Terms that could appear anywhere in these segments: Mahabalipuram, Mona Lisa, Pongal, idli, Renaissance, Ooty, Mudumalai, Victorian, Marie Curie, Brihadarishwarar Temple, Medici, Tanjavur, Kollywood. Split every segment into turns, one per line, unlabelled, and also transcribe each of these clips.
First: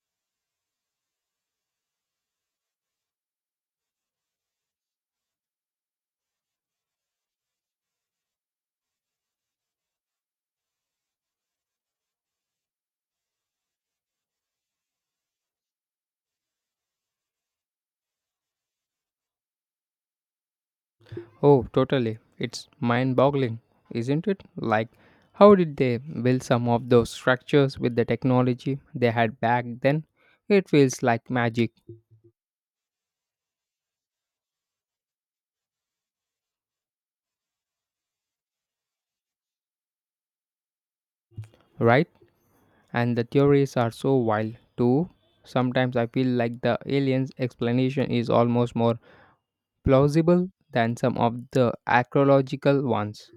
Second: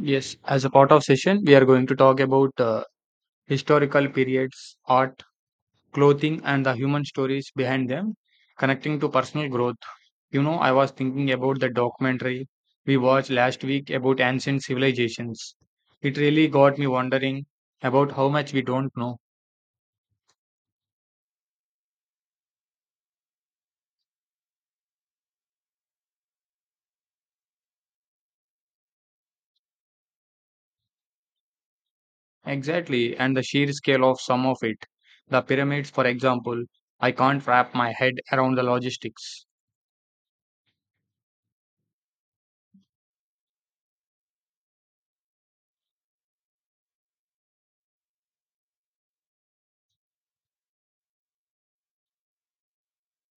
Yes, as a part of session, we are going to talk about historical periods, art, clothing, and the human stories behind them, connecting to personal growth. You know, I was thinking about the documentary we watched last week about ancient civilizations. It really got me wondering about how much we don't know
Oh, totally. It's mind boggling, isn't it? Like, how did they build some of those structures with the technology they had back then? It feels like magic,
exactly and the sheer scale of some of it. The pyramids, for example, I can't wrap my head around the logistics.
right? And the theories are so wild, too. Sometimes I feel like the aliens' explanation is almost more plausible than some of the archaeological ones.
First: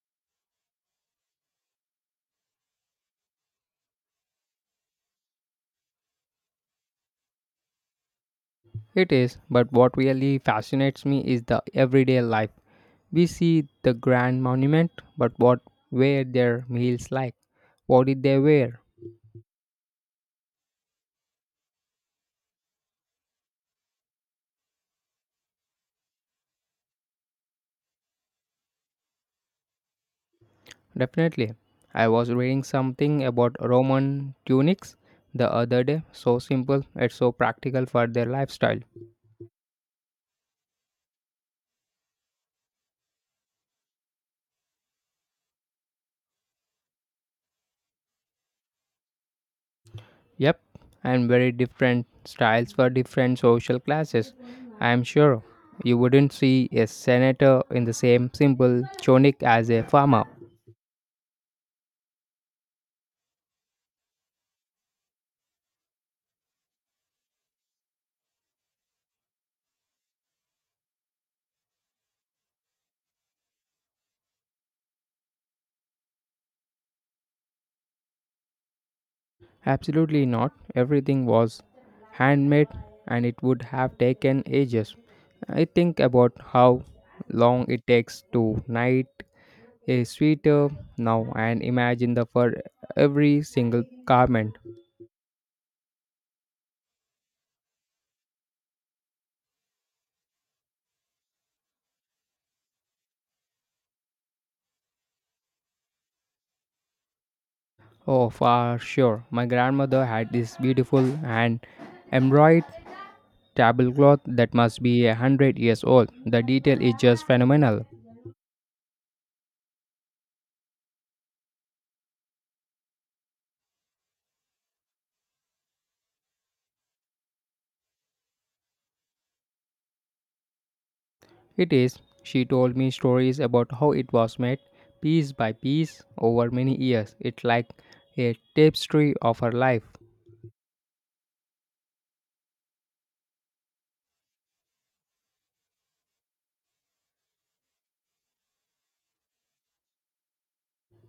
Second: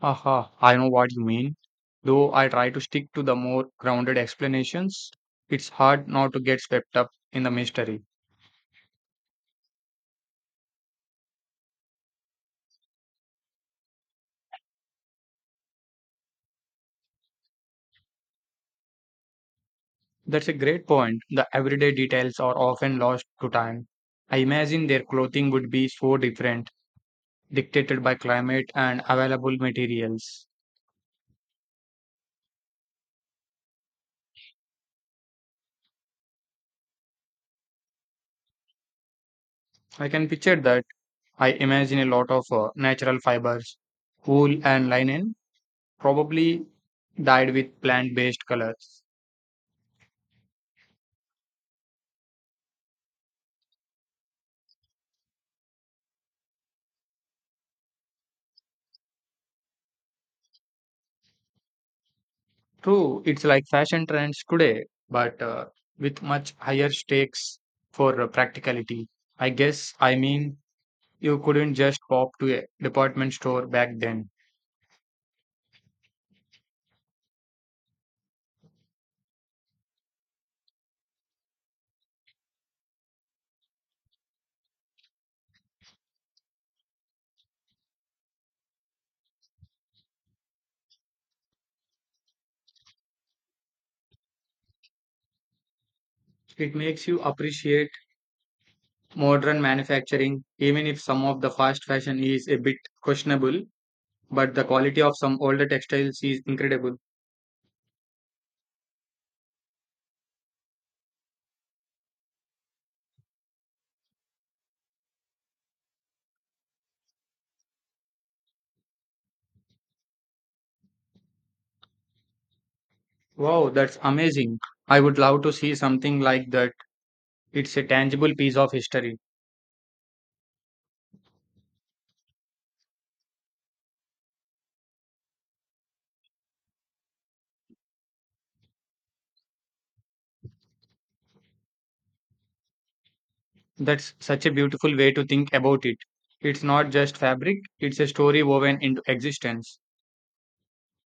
Haha, I know what you mean. Though I try to stick to the more grounded explanations, it's hard not to get swept up in the mystery.
It is, but what really fascinates me is the everyday life. We see the grand monument, but what were their meals like? What did they wear?
That's a great point. The everyday details are often lost to time. I imagine their clothing would be so different, dictated by climate and available materials.
Definitely. I was reading something about Roman tunics the other day. So simple, it's so practical for their lifestyle.
I can picture that. I imagine a lot of natural fibers, wool and linen, probably dyed with plant-based colors.
Yep, and very different styles for different social classes. I am sure you wouldn't see a senator in the same simple chonik as a farmer.
True, it's like fashion trends today, but with much higher stakes for practicality. I guess, I mean, you couldn't just pop to a department store back then.
Absolutely not. Everything was handmade and it would have taken ages. I think about how long it takes to knight a sweater now and imagine the for every single garment.
It makes you appreciate modern manufacturing, even if some of the fast fashion is a bit questionable, but the quality of some older textiles is incredible.
Oh, for sure. My grandmother had this beautiful hand embroidered tablecloth that must be 100 years old. The detail is just phenomenal.
Wow, that's amazing. I would love to see something like that. It's a tangible piece of history.
It is. She told me stories about how it was made piece by piece over many years. It's like a tapestry of her life.
That's such a beautiful way to think about it. It's not just fabric, it's a story woven into existence.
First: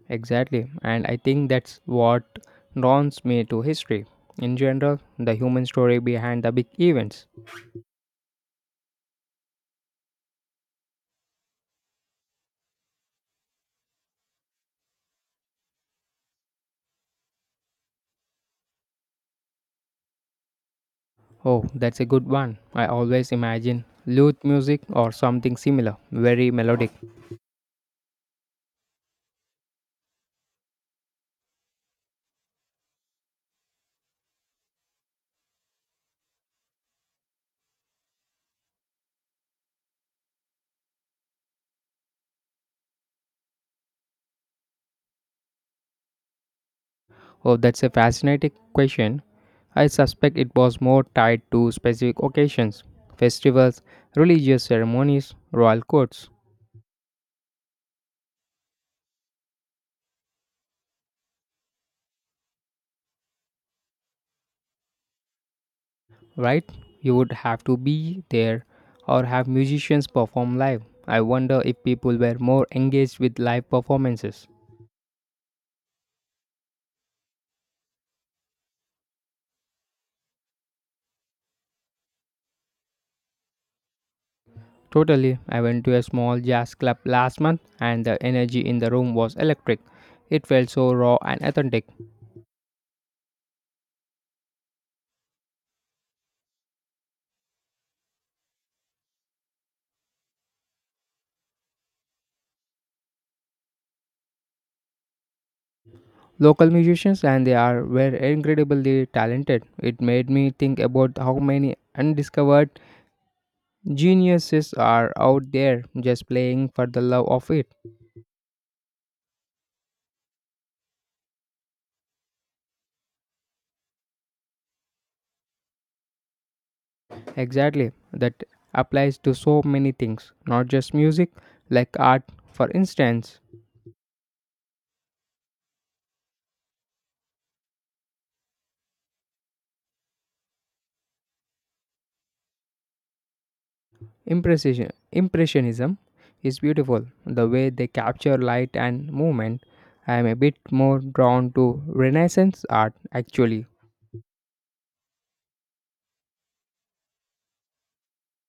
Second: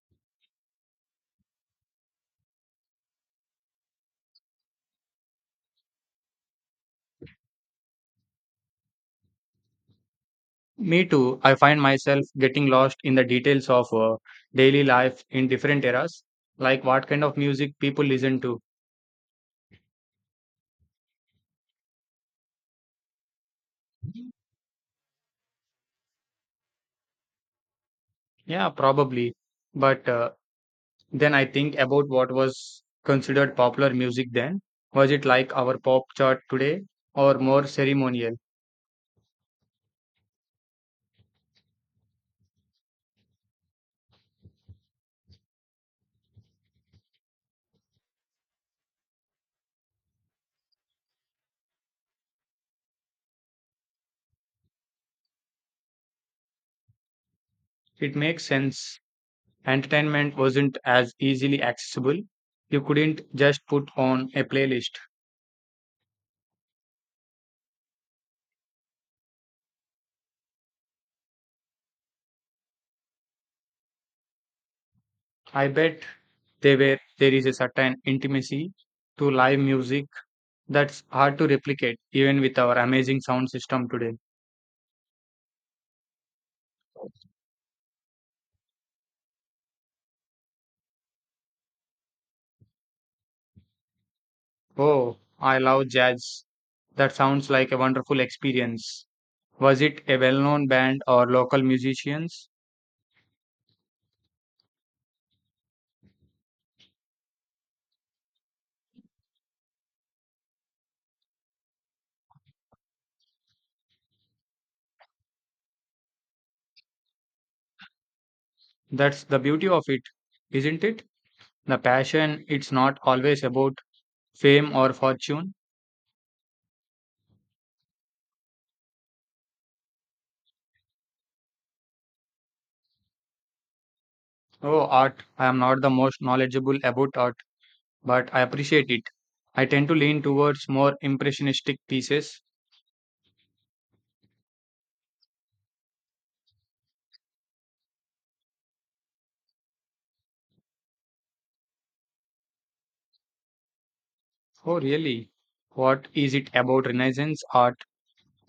Exactly. And I think that's what draws me to history. In general, the human story behind the big events.
Me too, I find myself getting lost in the details of daily life in different eras, like what kind of music people listen to.
Oh, that's a good one. I always imagine lute music or something similar, very melodic.
Yeah, probably. But then I think about what was considered popular music then. Was it like our pop chart today or more ceremonial?
Oh, that's a fascinating question. I suspect it was more tied to specific occasions, festivals, religious ceremonies, royal courts,
It makes sense entertainment wasn't as easily accessible. You couldn't just put on a playlist.
right? You would have to be there or have musicians perform live. I wonder if people were more engaged with live performances.
I bet they were, there is a certain intimacy to live music that's hard to replicate even with our amazing sound system today.
Totally, I went to a small jazz club last month and the energy in the room was electric. It felt so raw and authentic.
Oh, I love jazz. That sounds like a wonderful experience. Was it a well known band or local musicians?
Local musicians and they are were incredibly talented. It made me think about how many undiscovered geniuses are out there just playing for the love of it.
That's the beauty of it, isn't it? The passion, it's not always about fame or fortune.
Exactly. That applies to so many things, not just music, like art, for instance.
Oh, art. I am not the most knowledgeable about art, but I appreciate it. I tend to lean towards more impressionistic pieces.
Impressionism is beautiful, the way they capture light and movement. I am a bit more drawn to Renaissance art actually.
Oh, really? What is it about Renaissance art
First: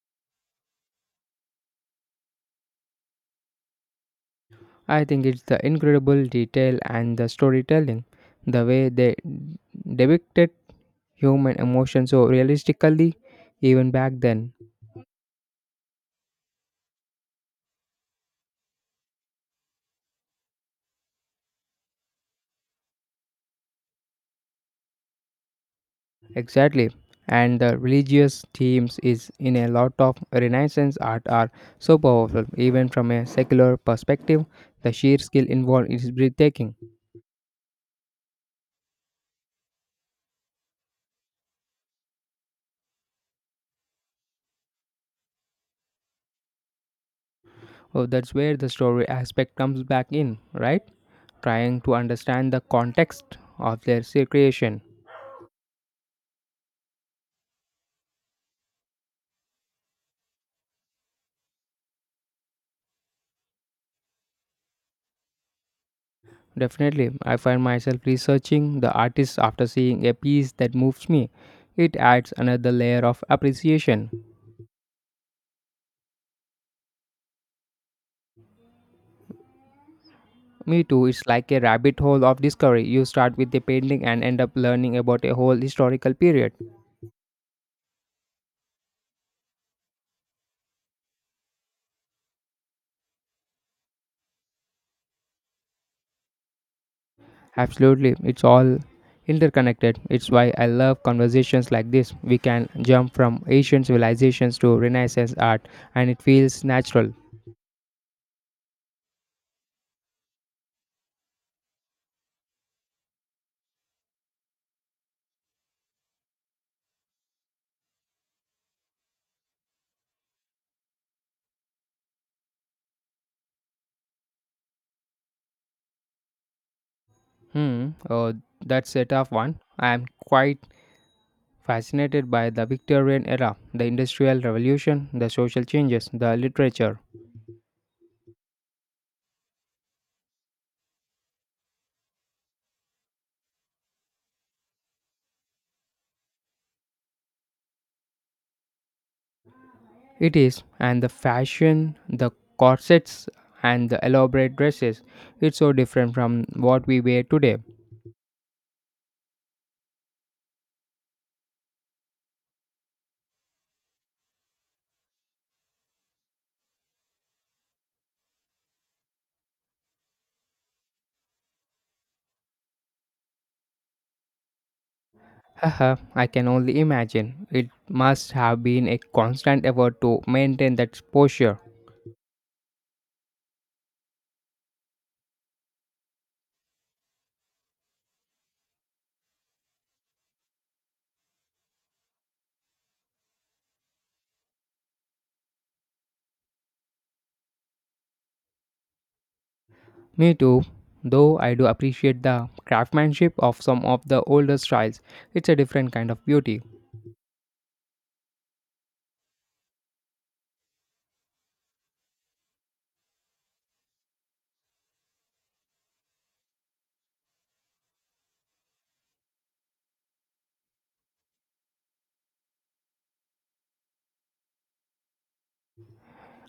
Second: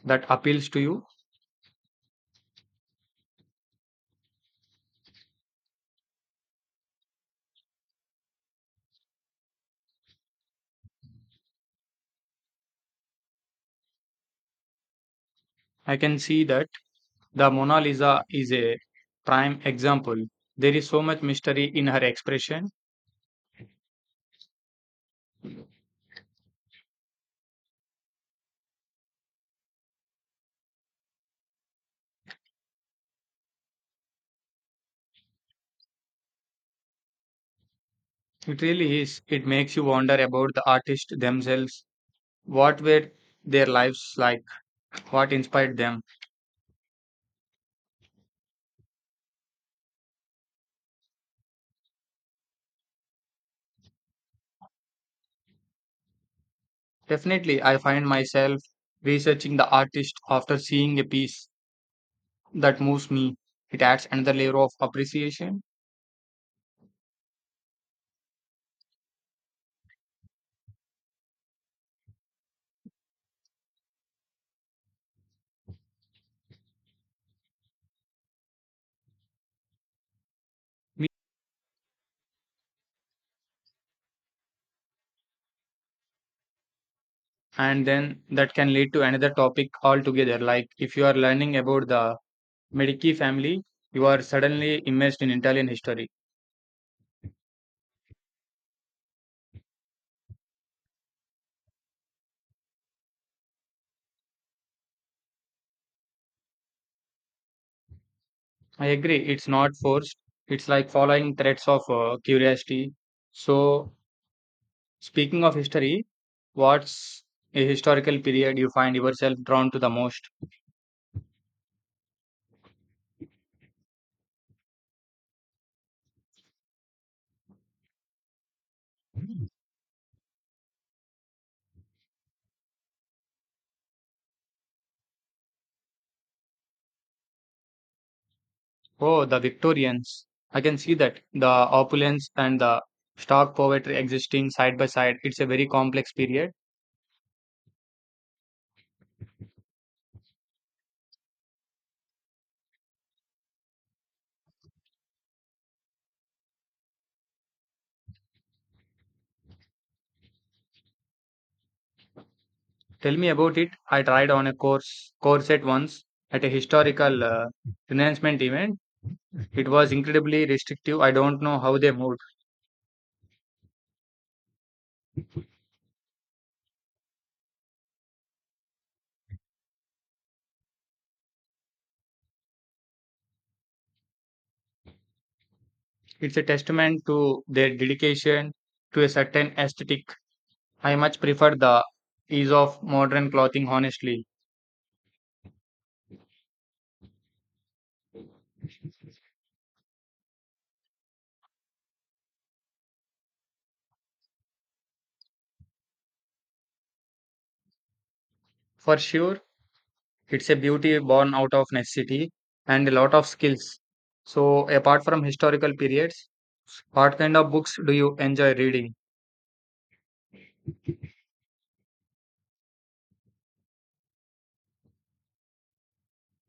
that appeals to you?
I think it's the incredible detail and the storytelling, the way they depicted human emotion so realistically even back then.
I can see that the Mona Lisa is a prime example. There is so much mystery in her expression.
Exactly. And the religious themes is in a lot of Renaissance art are so powerful. Even from a secular perspective, the sheer skill involved is breathtaking.
It really is. It makes you wonder about the artists themselves. What were their lives like? What inspired them?
Oh, that's where the story aspect comes back in, right? Trying to understand the context of their creation.
Definitely, I find myself researching the artist after seeing a piece that moves me. It adds another layer of appreciation,
Definitely, I find myself researching the artist after seeing a piece that moves me. It adds another layer of appreciation. Me too, it's like a rabbit hole of discovery. You start with a painting and end up learning about a whole historical period.
and then that can lead to another topic altogether. Like if you are learning about the Medici family, you are suddenly immersed in Italian history.
Absolutely, it's all interconnected. It's why I love conversations like this. We can jump from ancient civilizations to Renaissance art, and it feels natural.
I agree, it's not forced, it's like following threads of curiosity. So, speaking of history, what's a historical period you find yourself drawn to the most?
Oh, that's a tough one. I'm quite fascinated by the Victorian era, the Industrial Revolution, the social changes, the literature.
Oh, the Victorians. I can see that. The opulence and the stark poetry existing side by side. It's a very complex period.
It is, and the fashion, the corsets, and the elaborate dresses. It's so different from what we wear today.
Tell me about it. I tried on a course corset once at a historical renouncement event. It was incredibly restrictive. I don't know how they moved.
Haha, I can only imagine. It must have been a constant effort to maintain that posture.
It's a testament to their dedication to a certain aesthetic. I much prefer the ease of modern clothing, honestly.
Me too, though I do appreciate the craftsmanship of some of the older styles. It's a different kind of beauty.
For sure, it's a beauty born out of necessity and a lot of skills. So, apart from historical periods, what kind of books do you enjoy reading?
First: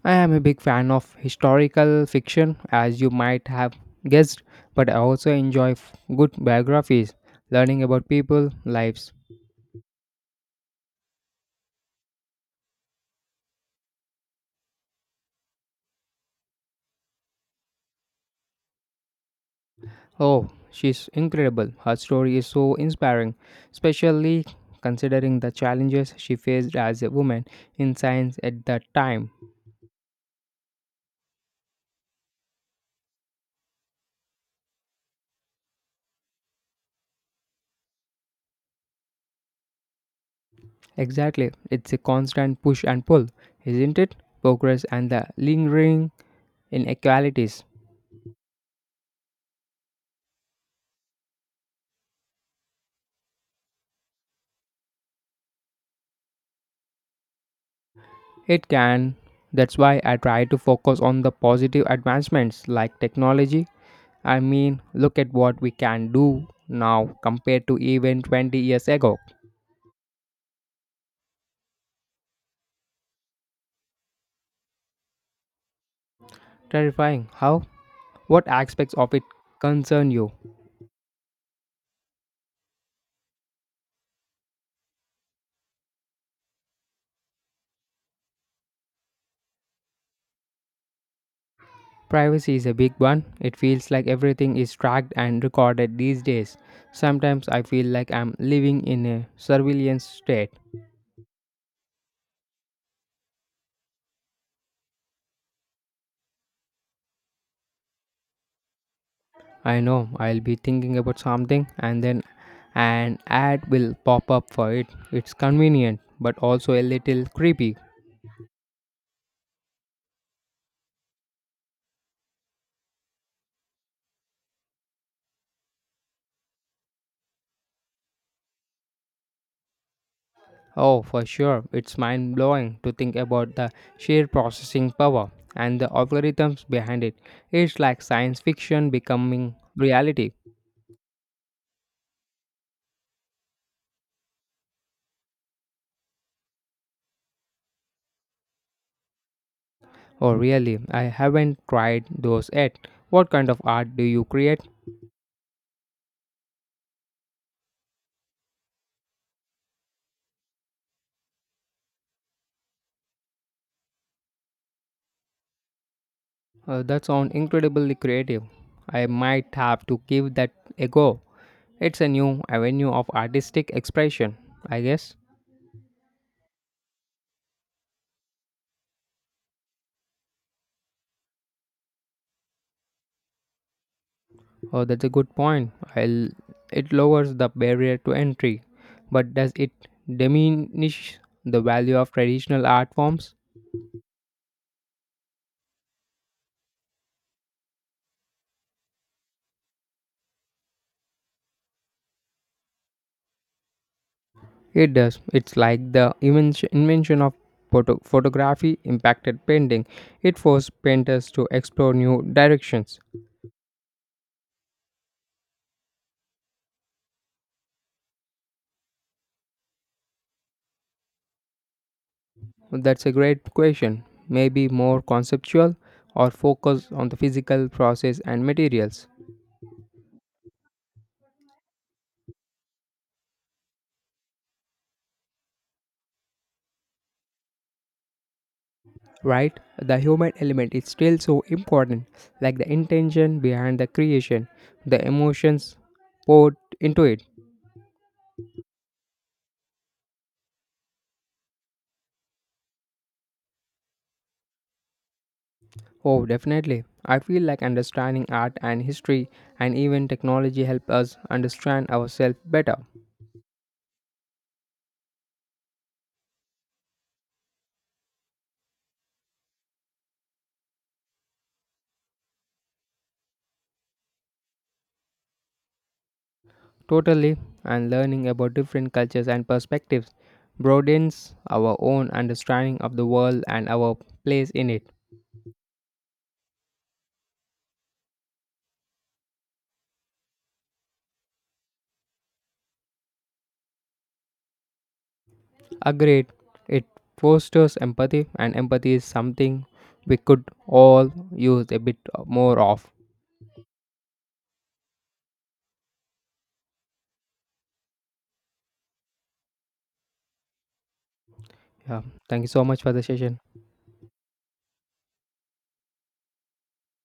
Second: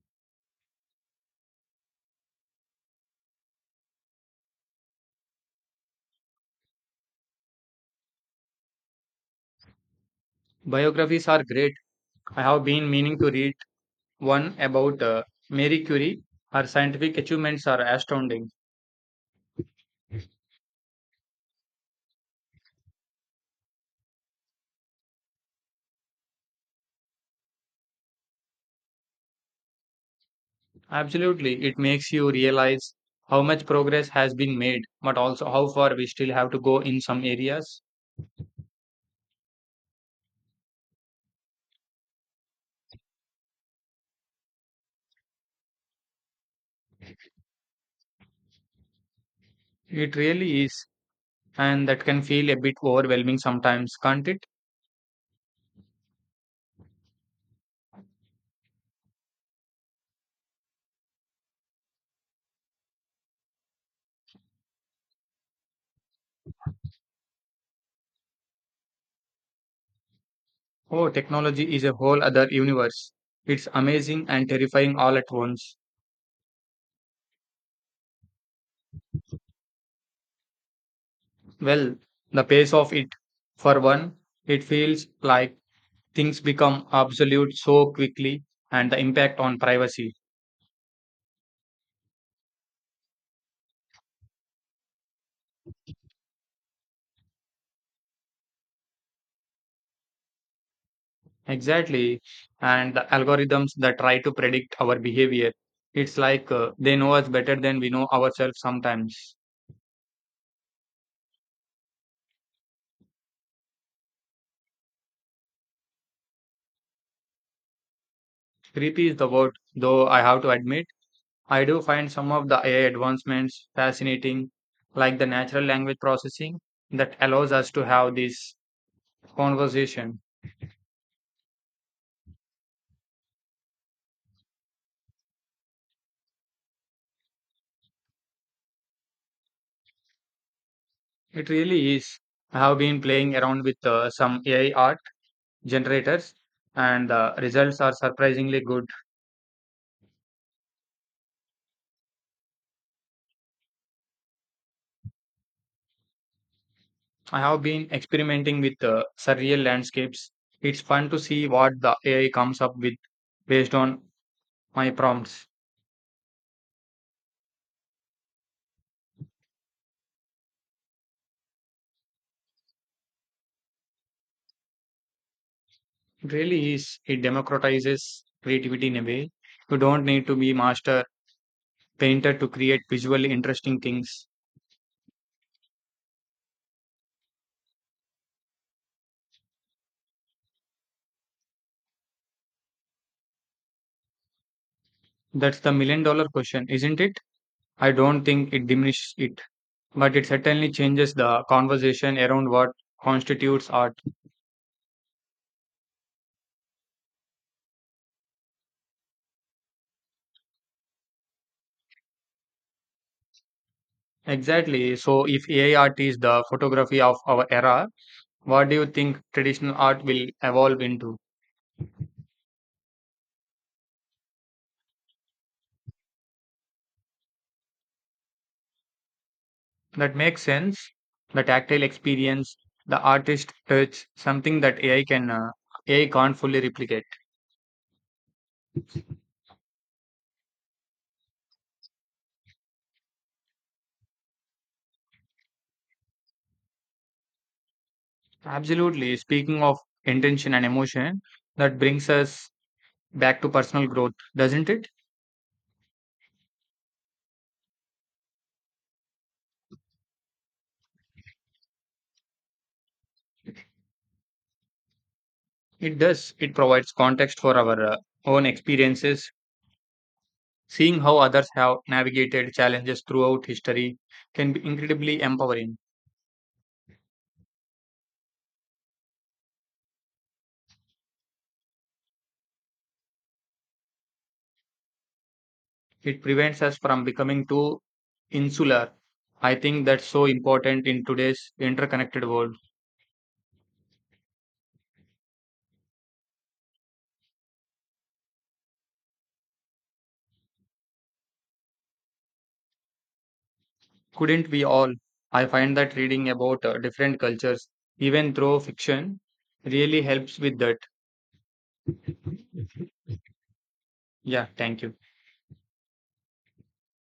I am a big fan of historical fiction, as you might have guessed, but I also enjoy good biographies, learning about people, lives.
Biographies are great. I have been meaning to read one about Marie Curie. Her scientific achievements are astounding.
Oh, she's incredible. Her story is so inspiring, especially considering the challenges she faced as a woman in science at that time.
Absolutely, it makes you realize how much progress has been made, but also how far we still have to go in some areas.
Exactly, it's a constant push and pull, isn't it? Progress and the lingering inequalities.
It really is, and that can feel a bit overwhelming sometimes, can't it?
It can. That's why I try to focus on the positive advancements like technology. I mean, look at what we can do now compared to even 20 years ago.
Oh, technology is a whole other universe. It's amazing and terrifying all at once.
Terrifying. How? What aspects of it concern you?
Well, the pace of it, for one, it feels like things become obsolete so quickly and the impact on privacy.
Privacy is a big one. It feels like everything is tracked and recorded these days. Sometimes I feel like I'm living in a surveillance state.
Exactly. And the algorithms that try to predict our behavior. It's like they know us better than we know ourselves sometimes.
I know I'll be thinking about something and then an ad will pop up for it. It's convenient but also a little creepy.
Creepy is the word, though I have to admit. I do find some of the AI advancements fascinating, like the natural language processing that allows us to have this conversation.
Oh, for sure, it's mind blowing to think about the sheer processing power and the algorithms behind it. It's like science fiction becoming reality.
It really is. I have been playing around with some AI art generators, and the results are surprisingly good.
Oh, really? I haven't tried those yet. What kind of art do you create?
I have been experimenting with surreal landscapes. It's fun to see what the AI comes up with based on my prompts.
That sounds incredibly creative. I might have to give that a go. It's a new avenue of artistic expression, I guess.
It really is. It democratizes creativity in a way. You don't need to be master painter to create visually interesting things?
Oh, that's a good point. It lowers the barrier to entry, but does it diminish the value of traditional art forms?
That's the million dollar question, isn't it? I don't think it diminishes it, but it certainly changes the conversation around what constitutes art.
It does. It's like the invention of photography impacted painting. It forced painters to explore new directions.
Exactly. So, if AI art is the photography of our era, what do you think traditional art will evolve into?
That's a great question. Maybe more conceptual or focus on the physical process and materials.
That makes sense. The tactile experience, the artist touch, something that AI can't fully replicate.
Right? The human element is still so important, like the intention behind the creation, the emotions poured into it.
Absolutely. Speaking of intention and emotion, that brings us back to personal growth, doesn't it?
Oh, definitely. I feel like understanding art and history and even technology help us understand ourselves better.
It does. It provides context for our own experiences. Seeing how others have navigated challenges throughout history can be incredibly empowering.
Totally, and learning about different cultures and perspectives broadens our own understanding of the world and our place in it.
It prevents us from becoming too insular. I think that's so important in today's interconnected world.
Agreed, it fosters empathy, and empathy is something we could all use a bit more of.
Couldn't we all? I find that reading about different cultures, even through fiction, really helps with that.
Yeah, thank you so much for the session.
Yeah, thank you.